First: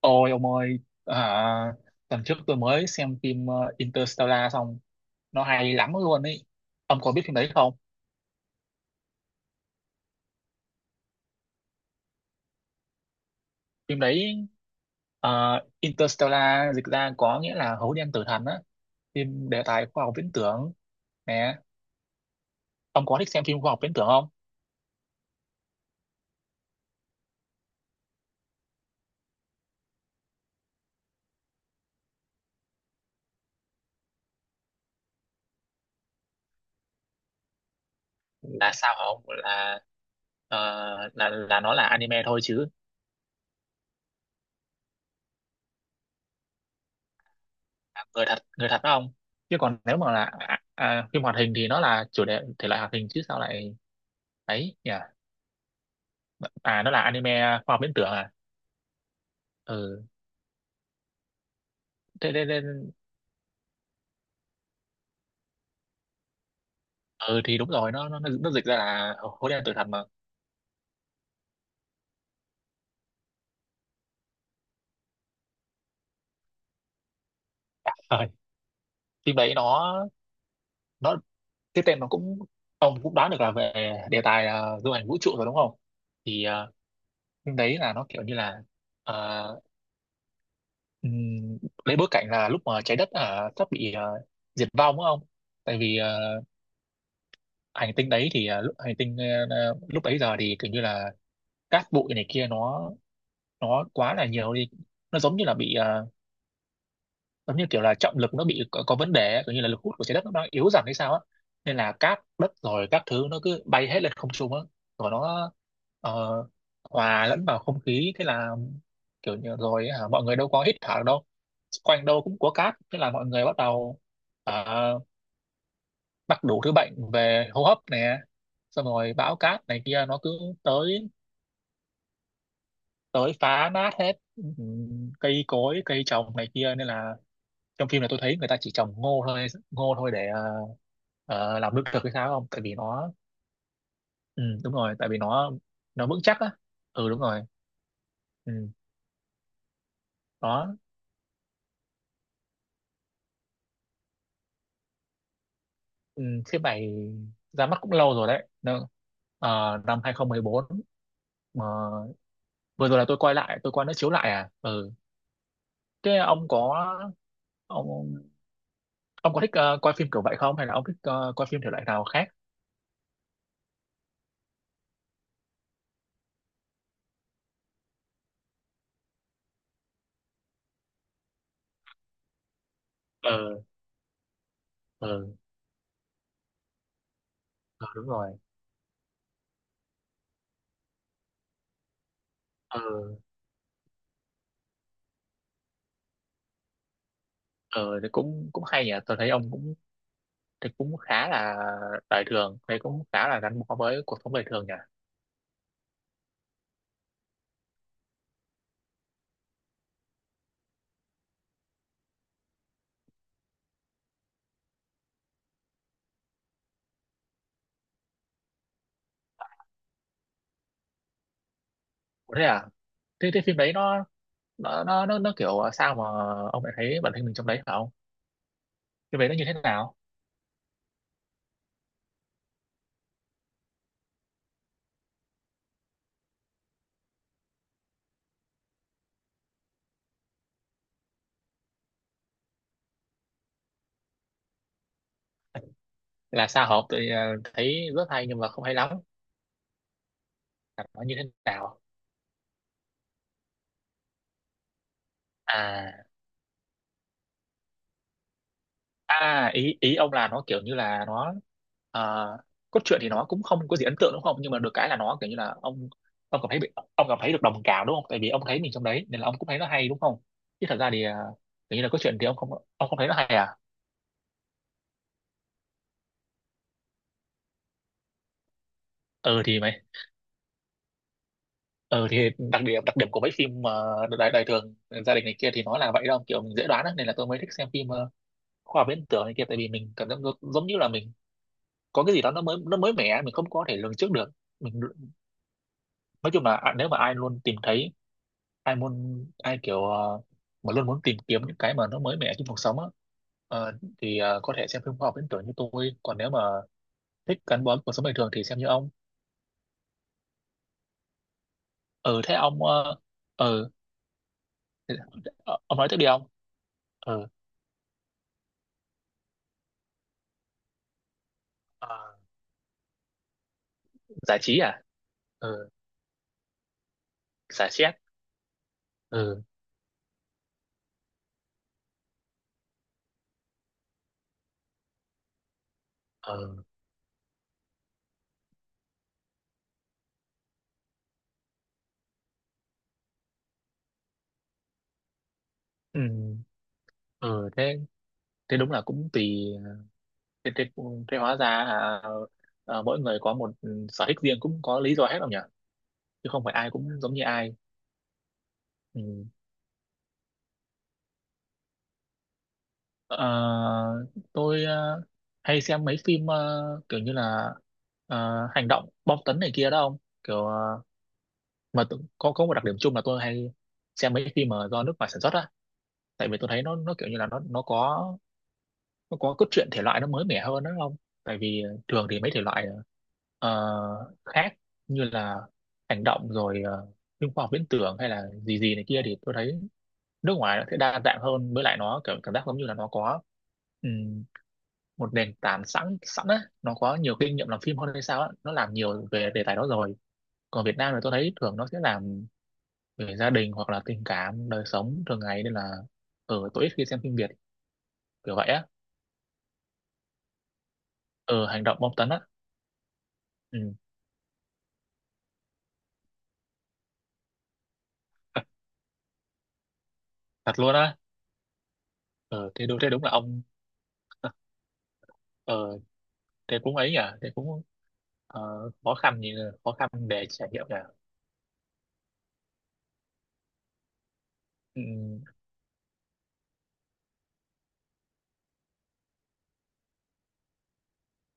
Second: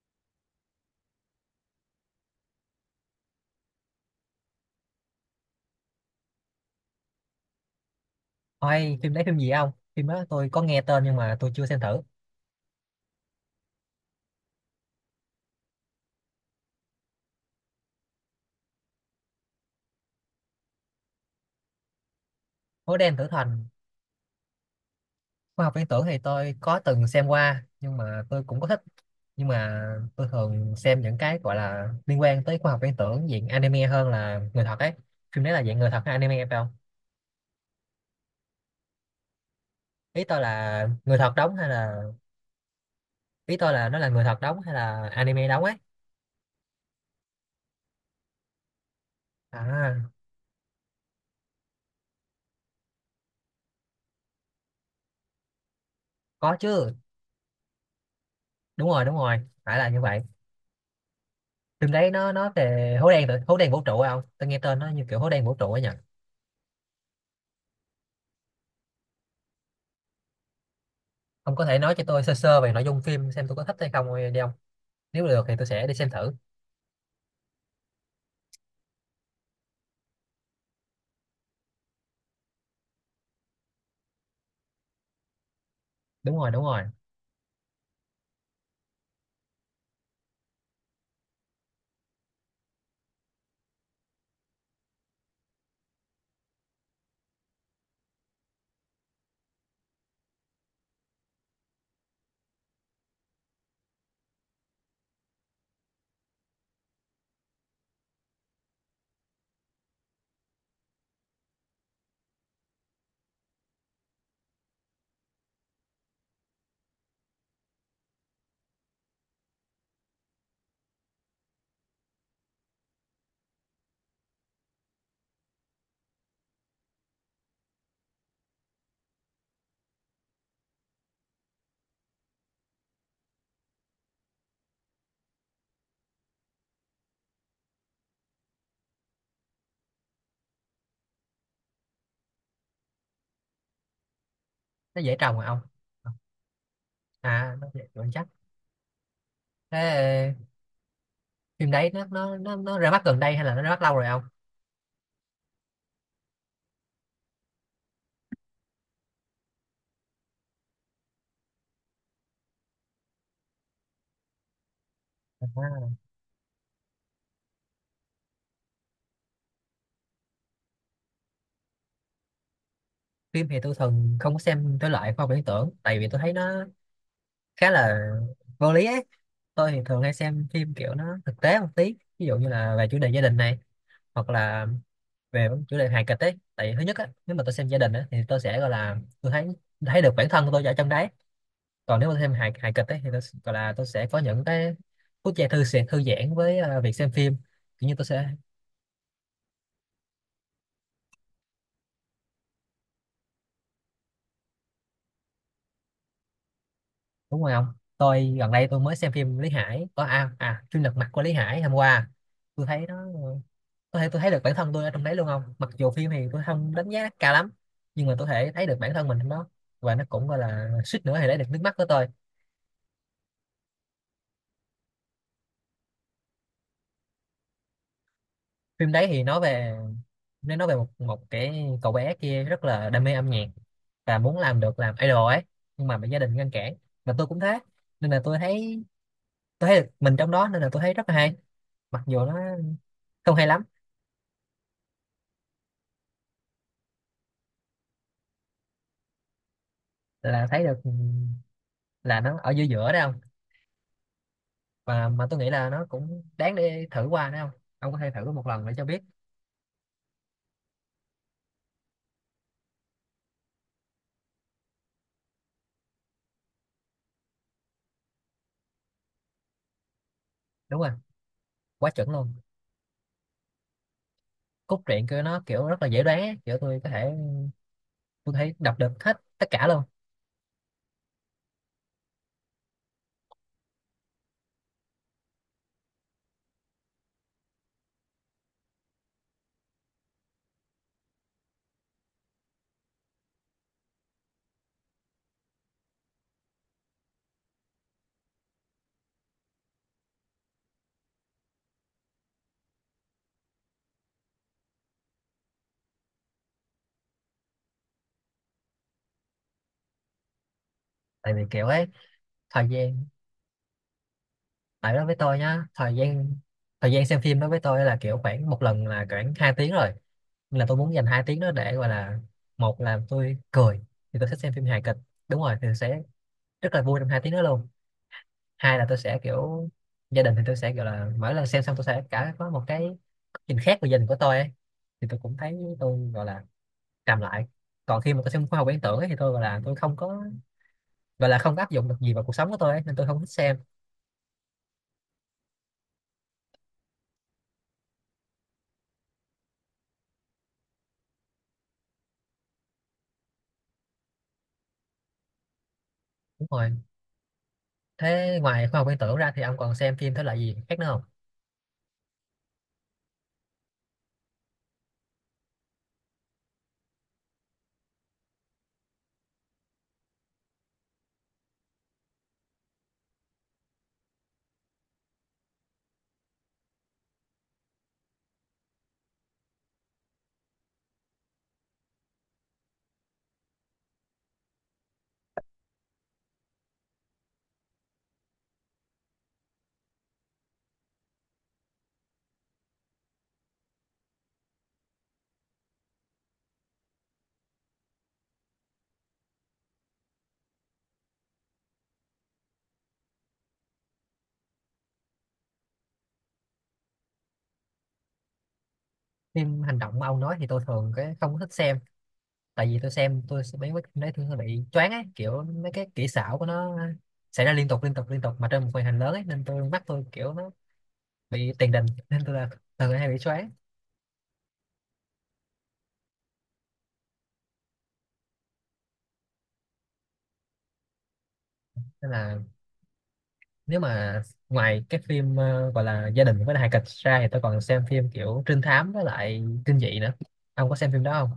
Ôi ông ơi, à, tuần trước tôi mới xem phim Interstellar xong, nó hay lắm luôn ấy. Ông có biết phim đấy không? Ôi, phim đấy phim gì không? Phim đó tôi có nghe tên nhưng mà tôi chưa xem thử. Phim đấy ờ, Interstellar dịch ra có nghĩa là hố đen tử thần á, phim đề tài khoa học viễn tưởng nè. Hố Ông đen có tử thích xem phim thần, khoa học viễn tưởng không? khoa học viễn tưởng thì tôi có từng xem qua nhưng mà tôi cũng có thích. Nhưng mà tôi thường xem những cái gọi là liên quan tới khoa học viễn tưởng diện anime hơn là người thật ấy. Phim đấy là dạng người thật hay anime phải không? Là sao hả ông? Ý tôi ờ, là người là thật đóng là hay nó là là anime thôi chứ. ý tôi là nó là người thật đóng hay là anime đóng ấy. À, người thật đó ông. Chứ còn nếu À, mà là phim hoạt hình thì nó là chủ đề thể loại hoạt hình chứ sao lại ấy nhỉ? có À chứ. nó là anime à, khoa học viễn tưởng à. Đúng rồi, đúng rồi. Phải là như Ừ vậy. Phim đấy nó thế nên nó nên- về hố đen vũ trụ phải không? Tôi nghe tên nó như kiểu hố đen vũ trụ ấy nhỉ? ừ thì đúng rồi, nó dịch ra là hố đen tử thần mà. Ông có thể nói cho tôi sơ sơ về nội dung phim xem tôi có thích hay không đi ông, nếu được thì tôi sẽ đi xem thử. Rồi. Phim đấy nó, cái tên nó cũng, ông cũng đoán được là về đề tài du hành vũ trụ rồi đúng không. Đúng Thì rồi, đúng rồi. phim đấy là nó kiểu như là, ờ, ừm, lấy bối cảnh là lúc mà trái đất sắp bị diệt vong đúng không. Tại vì hành tinh đấy thì lúc hành tinh lúc bấy giờ thì kiểu như là cát bụi này kia nó quá là nhiều đi, nó giống như là bị, giống như kiểu là trọng lực nó bị có vấn đề ấy, kiểu như là lực hút của trái đất nó đang yếu dần hay sao á, nên là cát đất rồi các thứ nó cứ bay hết lên không trung á, rồi nó ờ, hòa lẫn vào không khí. Thế là kiểu như rồi hả, mọi người đâu có hít thở được đâu, quanh đâu cũng có cát, thế là mọi người bắt đầu ờ, mắc đủ thứ bệnh về hô hấp nè. Xong rồi bão cát này kia nó cứ tới tới phá nát hết, cây cối cây trồng này kia, nên là trong phim này tôi thấy người ta chỉ trồng ngô thôi để làm lương thực hay sao không, tại vì nó, ừ, đúng rồi Nó tại dễ vì trồng mà nó ông. Vững chắc á. Ừ đúng rồi. À, nó dễ trồng chắc. Ừ, Thế đó. phim đấy nó ra mắt gần đây hay là nó ra mắt lâu rồi ông? Ừ, phim này ra mắt cũng lâu rồi đấy. Năm 2014, mà vừa rồi là tôi quay lại tôi coi nó chiếu lại. À ừ. à, Thế ông ông có thích coi phim kiểu vậy không, hay là ông thích coi phim thể loại nào khác. Phim thì tôi thường không có xem thể loại khoa học viễn tưởng, tại vì tôi thấy nó khá là vô lý ấy. Tôi thì thường hay xem phim kiểu nó thực tế một tí, ví dụ như là về chủ đề gia đình này, ờ hoặc là ờ về chủ đề hài kịch ấy. Tại thứ nhất á, nếu mà tôi xem gia ờ, đình đúng á thì rồi. tôi sẽ gọi là tôi thấy thấy được bản thân tôi ở trong đấy. Còn nếu mà thêm hài hài ờ kịch ấy, thì gọi là tôi sẽ có những cái phút giây thư sẽ thư giãn với việc xem phim, kiểu như ờ tôi thì sẽ. cũng cũng hay nhỉ, tôi thấy ông cũng thì cũng khá là đời thường đấy, cũng khá là gắn bó với cuộc sống đời thường nhỉ. Đúng rồi không. Tôi gần đây tôi mới xem phim Lý Hải có chuyên lật mặt của Lý Hải hôm qua. Tôi thấy nó, có thể tôi thấy được bản thân tôi ở trong đấy luôn không, mặc dù phim thì tôi không đánh giá cao lắm, nhưng mà tôi thể thấy được bản thân mình trong đó. Và nó cũng gọi là suýt nữa thì lấy được nước mắt của tôi. Ủa thế à? Thế, phim đấy nó, nó kiểu sao mà ông lại thấy bản thân mình trong đấy phải không? Phim đấy Phim thì đấy nó nói như thế về, nào? nó nói về một một cái cậu bé kia rất là đam mê âm nhạc và muốn làm được làm idol ấy, nhưng mà bị gia đình ngăn cản. Và tôi cũng thế, nên là tôi thấy, tôi thấy được mình trong đó nên là tôi thấy rất là hay, mặc dù nó không hay lắm. Là sao, hợp tôi thấy rất hay nhưng mà không hay lắm, Là thấy được, là nó như thế nào là nó ở giữa giữa đấy không, và mà tôi nghĩ là nó à? cũng đáng để thử qua đấy không. Ông có thể thử một lần để cho biết. À, ý ý ông là nó kiểu như là nó ờ, cốt truyện thì nó cũng không có gì ấn tượng đúng không? Nhưng mà được cái là nó kiểu như là ông cảm thấy được đồng cảm đúng không? Tại vì ông thấy mình trong đấy nên là ông cũng thấy nó hay đúng không? Chứ thật Đúng rồi. ra thì kiểu như là Quá cốt chuẩn truyện thì luôn. Ông không thấy nó hay à? Cốt truyện của nó kiểu rất là dễ đoán ấy. Kiểu tôi có thể tôi thấy đọc được hết Ừ tất thì cả luôn. mày ừ thì đặc điểm của mấy phim đời đời thường, gia đình này kia thì nó là vậy đâu, kiểu mình dễ đoán á, nên là tôi mới thích xem phim khoa học viễn tưởng này kia, tại vì mình cảm giác giống giống như là mình có cái gì đó nó mới mẻ, mình không có thể lường trước được mình. Nói chung là nếu mà ai luôn tìm thấy ai muốn ai kiểu ờ, mà luôn muốn tìm kiếm những cái mà nó mới mẻ trong cuộc sống á, ờ, thì có thể xem phim khoa học viễn tưởng như tôi, còn nếu mà thích gắn bó với cuộc sống bình thường thì xem như ông. Tại vì kiểu ấy, ừ thế ông thời ờ, gian, ừ tại thế- đó với tôi ờ, nhá, ông nói thời tiếp đi ông. gian, thời gian xem Ừ. phim đó với tôi là kiểu khoảng một lần là khoảng 2 tiếng rồi, nên là tôi muốn dành 2 tiếng đó để gọi ờ, là một là tôi cười, thì tôi Giải thích xem trí phim hài à. kịch. Đúng rồi, thì Ừ, sẽ rất là vui trong hai tiếng đó luôn. giải stress. Hai là tôi sẽ Ừ. kiểu gia đình thì tôi sẽ gọi là mỗi lần xem xong tôi sẽ cả có một cái nhìn khác về gia đình của tôi ấy. Thì tôi cũng thấy tôi gọi là ừ. trầm lại. Còn khi mà tôi xem khoa học viễn tưởng ấy, thì tôi gọi là tôi không có, gọi là không có áp dụng được gì vào cuộc sống của tôi ấy, nên tôi không thích xem. Ừ. ừ thế, thế đúng là cũng tùy. Thế, thế, thế hóa ra mỗi người có một, sở thích riêng cũng có lý do hết không nhỉ, chứ không Đúng phải ai rồi. cũng giống như ai. Thế ngoài khoa học viễn tưởng Ừ. ra thì ông còn xem phim thể loại gì khác nữa không? Ờ, tôi hay xem mấy phim kiểu như là hành động bom tấn này kia đó ông, kiểu có một đặc điểm chung là tôi hay xem mấy phim mà do nước ngoài sản xuất á, tại vì tôi thấy nó kiểu như là nó có cốt truyện thể loại nó mới mẻ hơn đó không. Tại vì thường thì mấy thể loại khác như là hành động rồi phim khoa học viễn tưởng hay là gì gì này kia thì tôi thấy nước ngoài nó sẽ đa dạng hơn, với lại nó kiểu cảm giác giống như là nó có một nền tảng sẵn sẵn á, nó có nhiều kinh nghiệm làm phim hơn hay sao á, nó làm nhiều về đề tài đó rồi. Còn Việt Nam thì tôi thấy thường nó sẽ làm về gia đình hoặc là tình cảm đời sống thường ngày, nên là tôi ít khi xem phim Việt kiểu vậy á. Phim hành động mà ông nói thì tôi thường cái không có thích Hành xem, động bom tấn á. tại vì tôi xem tôi sẽ Ừ, mấy mấy mấy thứ hơi bị choáng ấy, kiểu mấy cái kỹ xảo của nó xảy ra liên tục thật, mà trên một màn hình lớn ấy, nên tôi mắt tôi kiểu nó thật luôn á. bị tiền đình nên tôi là Ờ thế đúng thường hay là bị ông. choáng. ờ Thế cũng ấy nhỉ, thế cũng ờ, khó khăn nhỉ, khó khăn để trải nghiệm nhỉ. Nên là nếu mà Ừ, ngoài cái phim gọi là gia đình với hài kịch ra thì tôi còn xem phim kiểu trinh thám với lại kinh dị nữa. Ông có xem phim đó không?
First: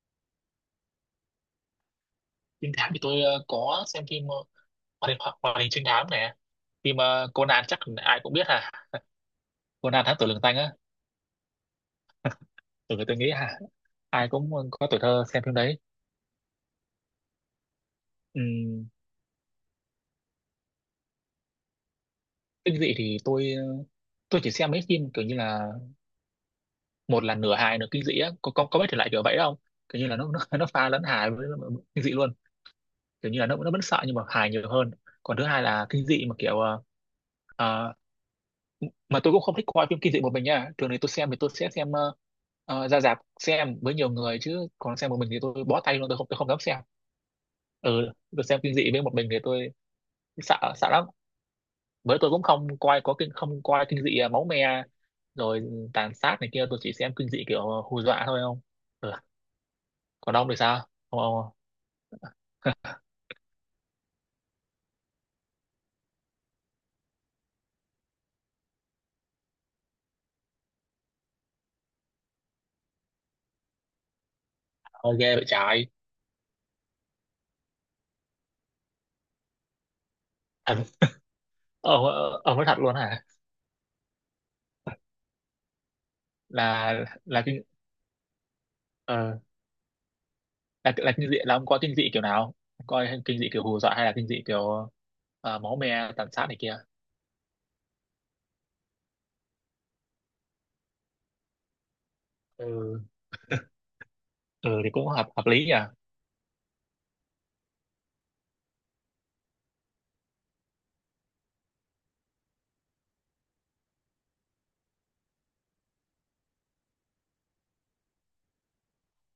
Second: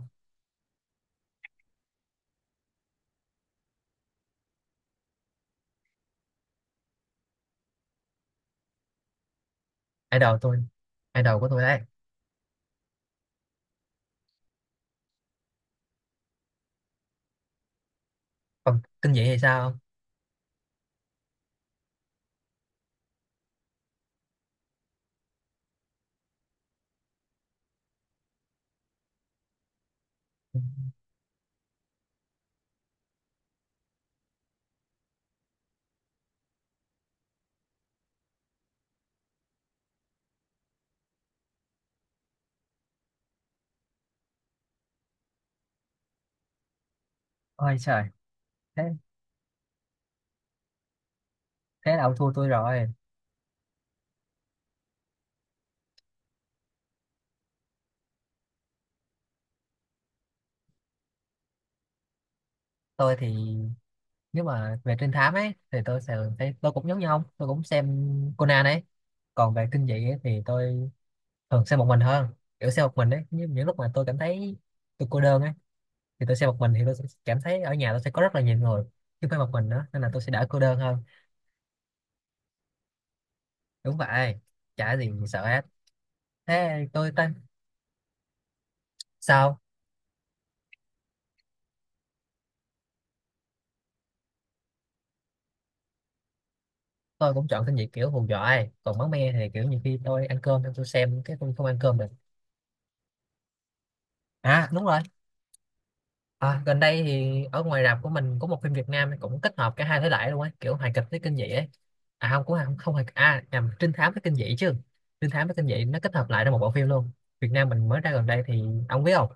trinh thám thì tôi có xem phim hoạt hình trinh thám này, phim Conan chắc ai cũng biết ha, Conan thám tử Idol lừng tanh tôi, á, idol của tôi đấy. từ người tôi nghĩ hả, ai cũng có tuổi thơ xem phim đấy. Còn Ừm, kinh dị thì sao? Kinh dị thì tôi, chỉ xem mấy phim kiểu như là, một là nửa hài nửa kinh dị á, có biết thể loại kiểu vậy không, kiểu như là nó, nó pha lẫn hài với kinh dị luôn, kiểu như là nó vẫn sợ nhưng mà hài nhiều hơn. Còn thứ hai là kinh dị mà kiểu ờ, mà tôi cũng không thích coi phim kinh dị một mình nha, thường thì tôi sẽ xem ra rạp xem với nhiều người, chứ còn xem một mình thì tôi bó tay luôn, tôi không dám xem. Ôi trời, Ừ, tôi xem kinh thế dị với một mình thì tôi sợ sợ lắm, thế là ông với tôi thua cũng tôi không rồi. coi, có kinh không coi kinh dị máu me rồi tàn sát này kia, tôi chỉ xem kinh dị kiểu hù dọa thôi không. Ừ. Còn ông thì sao ông, Tôi thì nếu mà về trinh thám ấy thì tôi sẽ thấy tôi cũng giống như ông, tôi cũng xem Conan ấy. Còn về kinh dị ấy, thì tôi thường xem một mình hơn. Kiểu xem một mình ấy, những lúc mà tôi cảm thấy tôi ông cô đơn vậy ấy, trái. thì tôi xem một mình thì tôi sẽ cảm thấy ở nhà tôi sẽ có rất là nhiều người, chứ không phải một mình nữa, nên là tôi sẽ đỡ cô đơn Thật. hơn. ông ông nói thật luôn hả? Đúng vậy, chả gì sợ hết. Thế là tôi tên là kinh ờ, sao. là là kinh dị là ông coi kinh dị kiểu nào? Coi kinh dị kiểu hù dọa hay là kinh dị kiểu máu me tàn sát này kia. Tôi cũng chọn kinh dị kiểu hù dọa ấy. Còn máu me thì kiểu nhiều khi tôi ăn cơm xong tôi xem cái tôi không ăn cơm được. Ừ, À ừ đúng thì rồi. cũng hợp hợp lý nhỉ. À, gần đây thì ở ngoài rạp của mình có một phim Việt Nam cũng kết hợp cả hai thể loại luôn ấy, kiểu hài kịch với kinh dị ấy. À không, cũng không không hài, à nhầm, trinh thám với kinh dị chứ. Trinh thám với kinh dị nó kết hợp lại ra một bộ phim luôn. Việt Nam mình mới ra gần đây thì ông biết không?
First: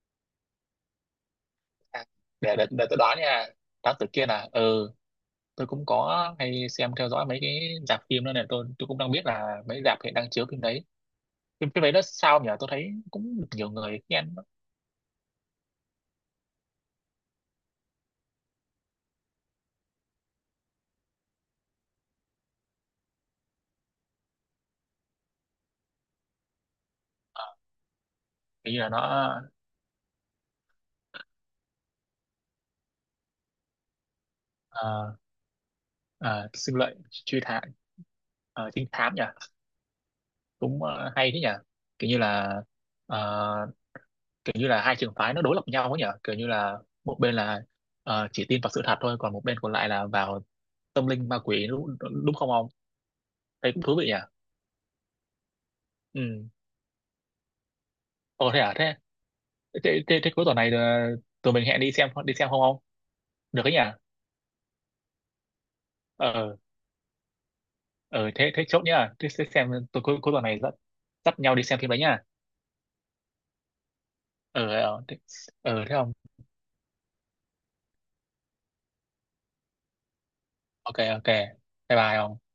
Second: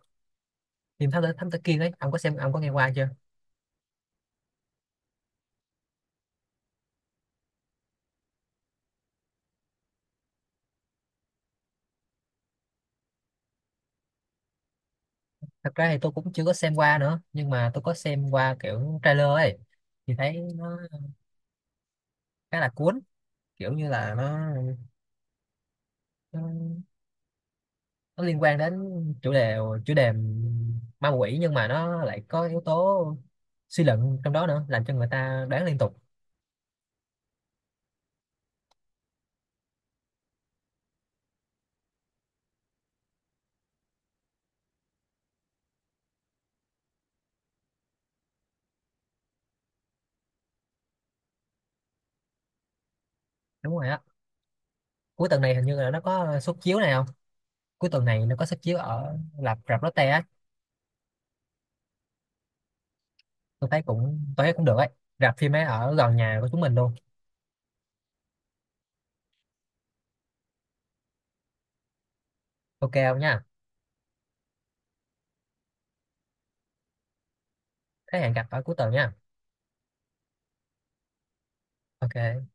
Phim thám tử Kiên ấy, À, ông có xem ông có nghe để qua tôi chưa? đoán nha, đoán từ kia là ừ, tôi cũng có hay xem theo dõi mấy cái rạp phim đó này, tôi cũng đang biết là mấy rạp hiện đang chiếu phim đấy. Phim Phim đấy nó sao nhỉ, tôi thấy cũng được nhiều người khen. Thật ra thì tôi cũng chưa có xem qua nữa, nhưng mà tôi có xem qua kiểu trailer ấy, thì thấy nó khá là cuốn. Kiểu như là nó nó liên quan đến Hình như là nó chủ đề, chủ đề ma quỷ, nhưng mà nó lại có yếu tố suy luận trong đó nữa, làm cho người ờ, ta đoán liên tục. ờ, sinh lợi, truy thám, trinh thám nhỉ, cũng hay thế nhỉ, kiểu như là ờ, hai trường phái nó đối lập nhau ấy nhỉ, kiểu như là một bên là chỉ tin vào sự thật thôi, còn một bên còn lại là vào tâm linh ma quỷ, đúng không ông, thấy Đúng cũng rồi thú á. vị nhỉ. Cuối tuần này hình như là nó có Ừ. suất chiếu này không. Cuối tuần này nó có Ồ thế suất à, chiếu thế, ở rạp rạp Lotte á. thế cuối tuần này tụi mình hẹn đi xem không, không được Tôi ấy nhỉ. thấy cũng, tôi thấy cũng được ấy. Rạp phim ấy ở gần nhà của ờ chúng mình luôn. ờ Thế, thế chốt nhá, thế xem tụi cuối cuối tuần này dắt dắt nhau đi xem phim đấy nhá. Ok không nha. Ờ Thế, thế không. Thế hẹn gặp ở cuối tuần nha. Ok ok, bye bye không. Ok.